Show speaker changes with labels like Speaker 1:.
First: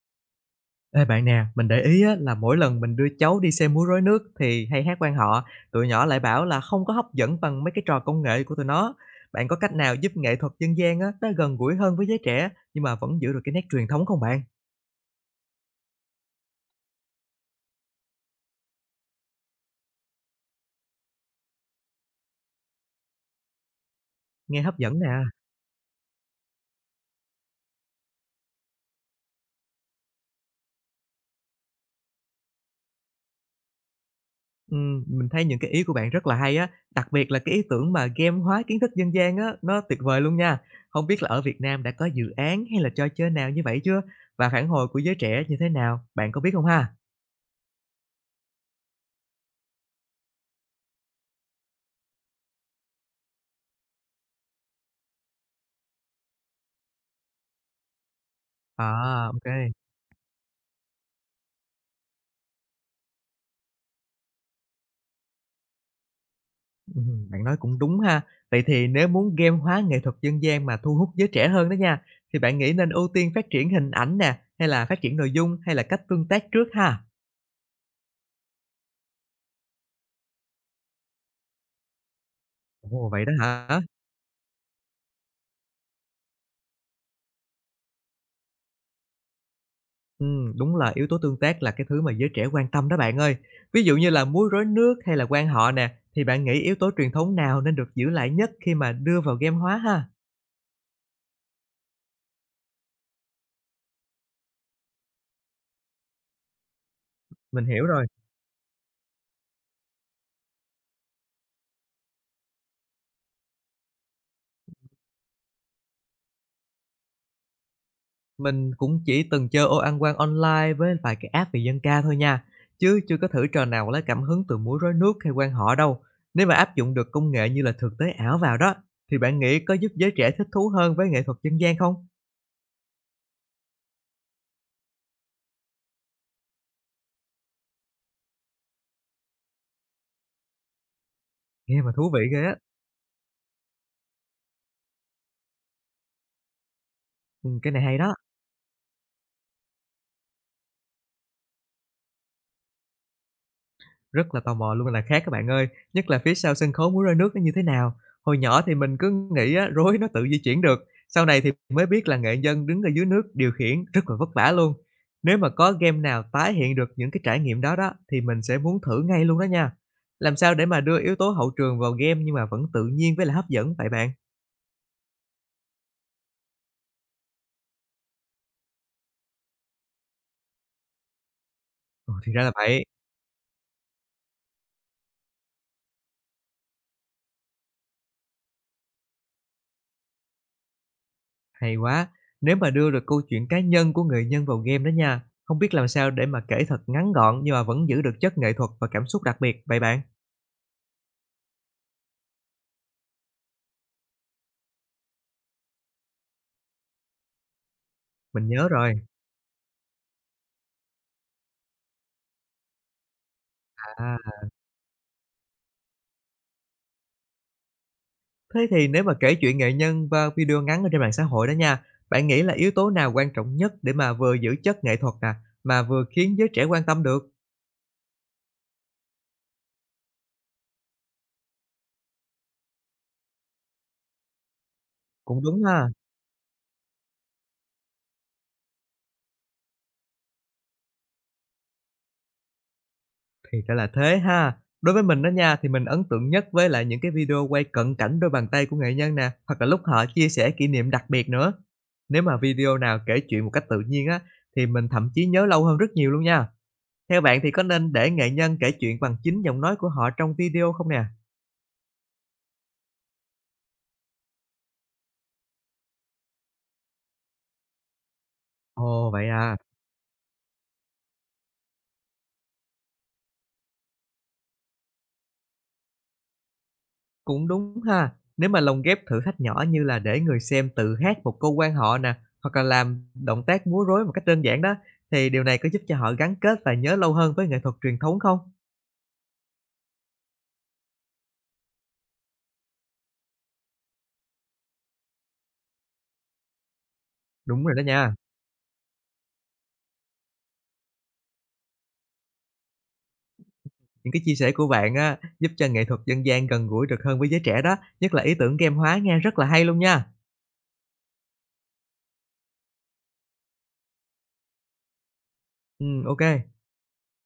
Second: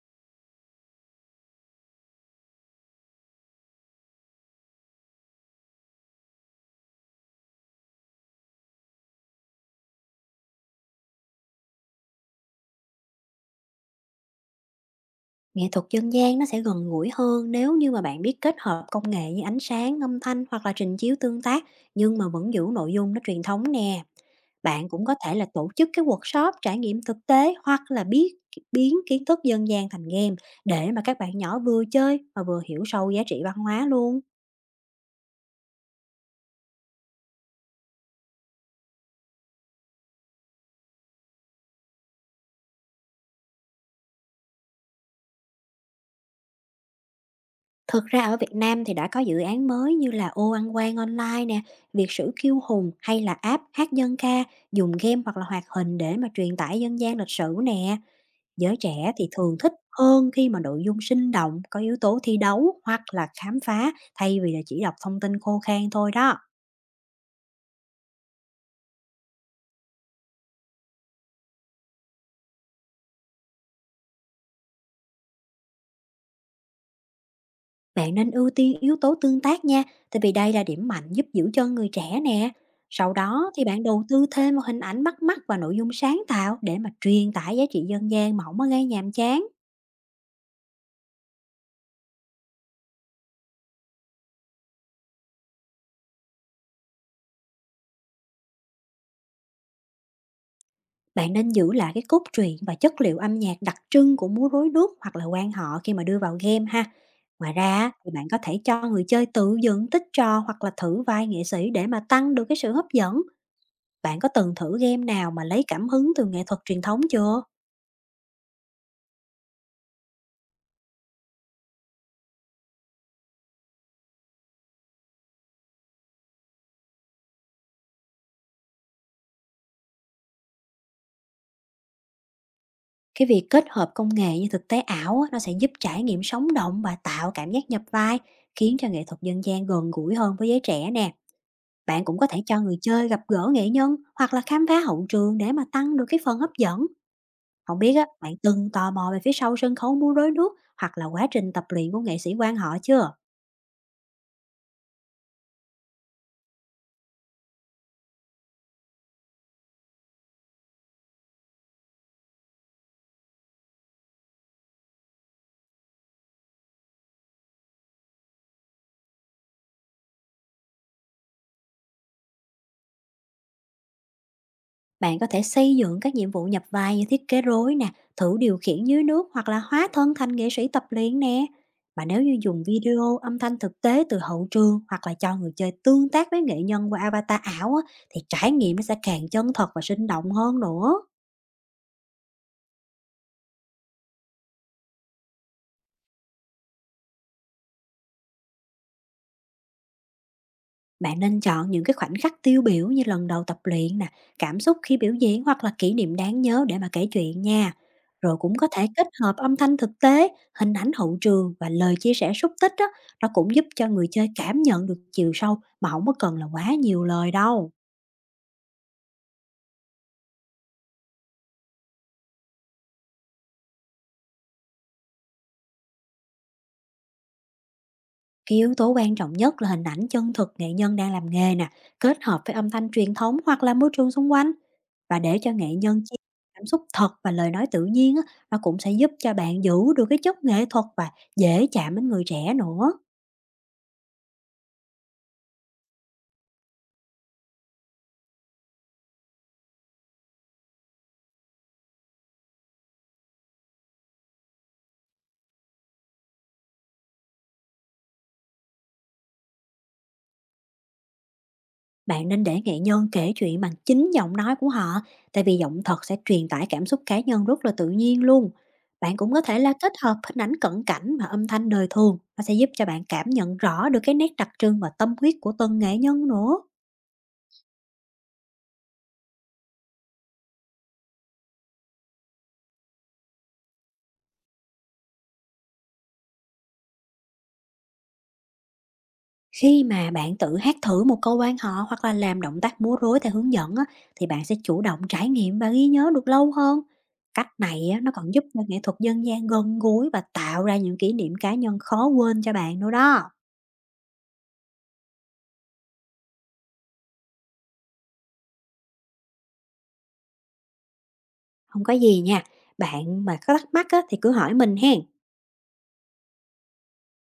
Speaker 1: Ê bạn nè, mình để ý á, là mỗi lần mình đưa cháu đi xem múa rối nước thì hay hát quan họ, tụi nhỏ lại bảo là không có hấp dẫn bằng mấy cái trò công nghệ của tụi nó. Bạn có cách nào giúp nghệ thuật dân gian á, nó gần gũi hơn với giới trẻ nhưng mà vẫn giữ được cái nét truyền thống không bạn?
Speaker 2: Nghệ thuật dân gian nó sẽ gần gũi hơn nếu như mà bạn biết kết hợp công nghệ như ánh sáng, âm thanh hoặc là trình chiếu tương tác, nhưng mà vẫn giữ nội dung nó truyền thống nè.
Speaker 1: Nghe hấp
Speaker 2: Bạn
Speaker 1: dẫn
Speaker 2: cũng
Speaker 1: nè.
Speaker 2: có thể là tổ chức cái workshop trải nghiệm thực tế hoặc là biến kiến thức dân gian thành game để mà các bạn nhỏ vừa chơi mà vừa hiểu sâu giá trị văn hóa luôn.
Speaker 1: Mình thấy những cái ý của bạn rất là hay á, đặc biệt là cái ý tưởng mà game hóa kiến thức dân gian á, nó tuyệt vời luôn nha. Không biết là ở Việt Nam đã có dự án hay là trò chơi nào như vậy chưa? Và phản hồi của giới trẻ như thế nào? Bạn có biết không ha?
Speaker 2: Thực ra ở Việt Nam thì đã có dự án mới như là ô ăn quan online nè, Việt sử kiêu hùng hay là app hát dân ca dùng game hoặc là hoạt hình để mà truyền tải dân gian lịch sử nè. Giới trẻ thì
Speaker 1: À,
Speaker 2: thường
Speaker 1: ok.
Speaker 2: thích hơn khi mà nội dung sinh động, có yếu tố thi đấu hoặc là khám phá thay vì là chỉ đọc thông tin khô khan thôi đó.
Speaker 1: Bạn nói cũng đúng ha. Vậy thì nếu muốn game hóa nghệ thuật dân gian mà thu hút giới trẻ hơn đó nha, thì bạn nghĩ nên ưu tiên phát triển hình ảnh nè, hay là phát triển nội dung, hay là cách tương tác trước ha?
Speaker 2: Bạn nên ưu tiên yếu tố tương tác nha, tại vì đây là điểm mạnh giúp giữ chân người trẻ nè.
Speaker 1: Ồ,
Speaker 2: Sau
Speaker 1: vậy đó
Speaker 2: đó thì
Speaker 1: hả?
Speaker 2: bạn đầu tư thêm vào hình ảnh bắt mắt và nội dung sáng tạo để mà truyền tải giá trị dân gian mà không có gây nhàm chán.
Speaker 1: Đúng là yếu tố tương tác là cái thứ mà giới trẻ quan tâm đó bạn ơi. Ví dụ như là múa rối nước hay là quan họ nè, thì bạn nghĩ yếu tố truyền thống nào nên được giữ lại nhất khi mà đưa vào game hóa ha?
Speaker 2: Bạn nên giữ lại cái cốt truyện và chất liệu âm nhạc đặc trưng của múa rối nước hoặc là quan họ khi mà đưa vào game ha. Ngoài
Speaker 1: Mình
Speaker 2: ra
Speaker 1: hiểu
Speaker 2: á,
Speaker 1: rồi.
Speaker 2: thì bạn có thể cho người chơi tự dựng tích trò hoặc là thử vai nghệ sĩ để mà tăng được cái sự hấp dẫn. Bạn có từng thử game nào mà lấy cảm hứng từ nghệ thuật truyền thống chưa?
Speaker 1: Mình cũng chỉ từng chơi ô ăn quan online với vài cái app về dân ca thôi nha, chứ chưa có thử trò nào lấy cảm hứng từ múa rối nước hay quan họ đâu. Nếu mà áp dụng được công nghệ như là thực tế ảo vào đó, thì bạn nghĩ có giúp giới trẻ thích thú hơn với nghệ thuật dân gian không?
Speaker 2: Cái việc kết hợp công nghệ như thực tế ảo á, nó sẽ giúp trải nghiệm sống động và tạo cảm giác nhập vai, khiến cho nghệ thuật dân gian gần gũi hơn với giới trẻ nè.
Speaker 1: Nghe mà
Speaker 2: Bạn
Speaker 1: thú
Speaker 2: cũng
Speaker 1: vị
Speaker 2: có thể
Speaker 1: ghê á,
Speaker 2: cho người chơi gặp gỡ nghệ nhân hoặc là khám phá hậu trường để mà tăng được cái phần hấp dẫn.
Speaker 1: cái
Speaker 2: Không
Speaker 1: này
Speaker 2: biết
Speaker 1: hay
Speaker 2: á,
Speaker 1: đó.
Speaker 2: bạn từng tò mò về phía sau sân khấu múa rối nước hoặc là quá trình tập luyện của nghệ sĩ quan họ chưa?
Speaker 1: Rất là tò mò luôn là khác các bạn ơi, nhất là phía sau sân khấu múa rối nước nó như thế nào. Hồi nhỏ thì mình cứ nghĩ á, rối nó tự di chuyển được, sau này thì mới biết là nghệ nhân đứng ở dưới nước điều khiển rất là vất vả luôn. Nếu mà có game nào tái hiện được những cái trải nghiệm đó đó, thì mình sẽ muốn thử ngay luôn đó nha. Làm sao để mà đưa yếu tố hậu trường vào game nhưng mà vẫn tự nhiên với lại hấp dẫn vậy bạn?
Speaker 2: Bạn có thể xây dựng các nhiệm vụ nhập vai như thiết kế rối nè, thử điều khiển dưới nước hoặc là hóa thân thành nghệ sĩ tập luyện nè. Mà
Speaker 1: Ồ,
Speaker 2: nếu
Speaker 1: thì
Speaker 2: như
Speaker 1: ra là
Speaker 2: dùng
Speaker 1: vậy,
Speaker 2: video, âm thanh thực tế từ hậu trường hoặc là cho người chơi tương tác với nghệ nhân qua avatar ảo á, thì trải nghiệm nó sẽ càng chân thật và sinh động hơn nữa.
Speaker 1: hay quá. Nếu mà đưa được câu chuyện cá nhân của người nhân vào game đó nha, không biết làm sao để mà kể thật ngắn gọn nhưng mà vẫn giữ được chất nghệ thuật và cảm xúc đặc biệt vậy bạn?
Speaker 2: Bạn nên chọn những cái khoảnh khắc tiêu biểu như lần đầu tập luyện nè, cảm xúc khi biểu diễn hoặc là kỷ niệm đáng nhớ để mà kể chuyện nha. Rồi
Speaker 1: Mình
Speaker 2: cũng
Speaker 1: nhớ
Speaker 2: có thể
Speaker 1: rồi.
Speaker 2: kết hợp âm thanh thực tế, hình ảnh hậu trường và lời chia sẻ xúc tích đó, nó cũng giúp cho người
Speaker 1: À,
Speaker 2: chơi cảm nhận được chiều sâu mà không có cần là quá nhiều lời đâu.
Speaker 1: thế thì nếu mà kể chuyện nghệ nhân qua video ngắn ở trên mạng xã hội đó nha, bạn nghĩ là yếu tố nào quan trọng nhất để mà vừa giữ chất nghệ thuật nè, mà vừa khiến giới trẻ quan tâm được?
Speaker 2: Cái yếu tố quan trọng nhất là hình ảnh chân thực nghệ nhân đang làm nghề nè, kết hợp với âm thanh truyền thống hoặc là môi trường xung quanh. Và để
Speaker 1: Cũng
Speaker 2: cho
Speaker 1: đúng
Speaker 2: nghệ
Speaker 1: ha,
Speaker 2: nhân chia cảm xúc thật và lời nói tự nhiên á, nó cũng sẽ giúp cho bạn giữ được cái chất nghệ thuật và dễ chạm đến người trẻ nữa.
Speaker 1: thì ra là thế ha. Đối với mình đó nha, thì mình ấn tượng nhất với lại những cái video quay cận cảnh đôi bàn tay của nghệ nhân nè, hoặc là lúc họ chia sẻ kỷ niệm đặc biệt nữa. Nếu mà video nào kể chuyện một cách tự nhiên á, thì mình thậm chí nhớ lâu hơn rất nhiều luôn nha. Theo bạn thì có nên để nghệ nhân kể chuyện bằng chính giọng nói của họ trong video không nè?
Speaker 2: Bạn nên để nghệ nhân kể chuyện bằng chính giọng nói của họ, tại vì giọng thật sẽ truyền tải cảm xúc cá nhân rất là tự nhiên luôn.
Speaker 1: Ồ,
Speaker 2: Bạn
Speaker 1: vậy
Speaker 2: cũng có
Speaker 1: à.
Speaker 2: thể là kết hợp hình ảnh cận cảnh và âm thanh đời thường, nó sẽ giúp cho bạn cảm nhận rõ được cái nét đặc trưng và tâm huyết của từng nghệ nhân nữa.
Speaker 1: Cũng đúng ha. Nếu mà lồng ghép thử thách nhỏ như là để người xem tự hát một câu quan họ nè, hoặc là làm động tác múa rối một cách đơn giản đó, thì điều này có giúp cho họ gắn kết và nhớ lâu hơn với nghệ thuật truyền thống không?
Speaker 2: Khi mà bạn tự hát thử một câu quan họ hoặc là làm động tác múa rối theo hướng dẫn á, thì bạn sẽ chủ động trải nghiệm và ghi nhớ được lâu hơn. Cách
Speaker 1: Đúng rồi đó
Speaker 2: này á, nó
Speaker 1: nha.
Speaker 2: còn giúp cho nghệ thuật dân gian gần gũi và tạo ra những kỷ niệm cá nhân khó quên cho bạn nữa đó.
Speaker 1: Những cái chia sẻ của bạn á, giúp cho nghệ thuật dân gian gần gũi được hơn với giới trẻ đó, nhất là ý tưởng game hóa nghe rất là hay luôn nha.
Speaker 2: Không có gì nha, bạn mà có thắc mắc á, thì cứ hỏi mình hen.
Speaker 1: Ok.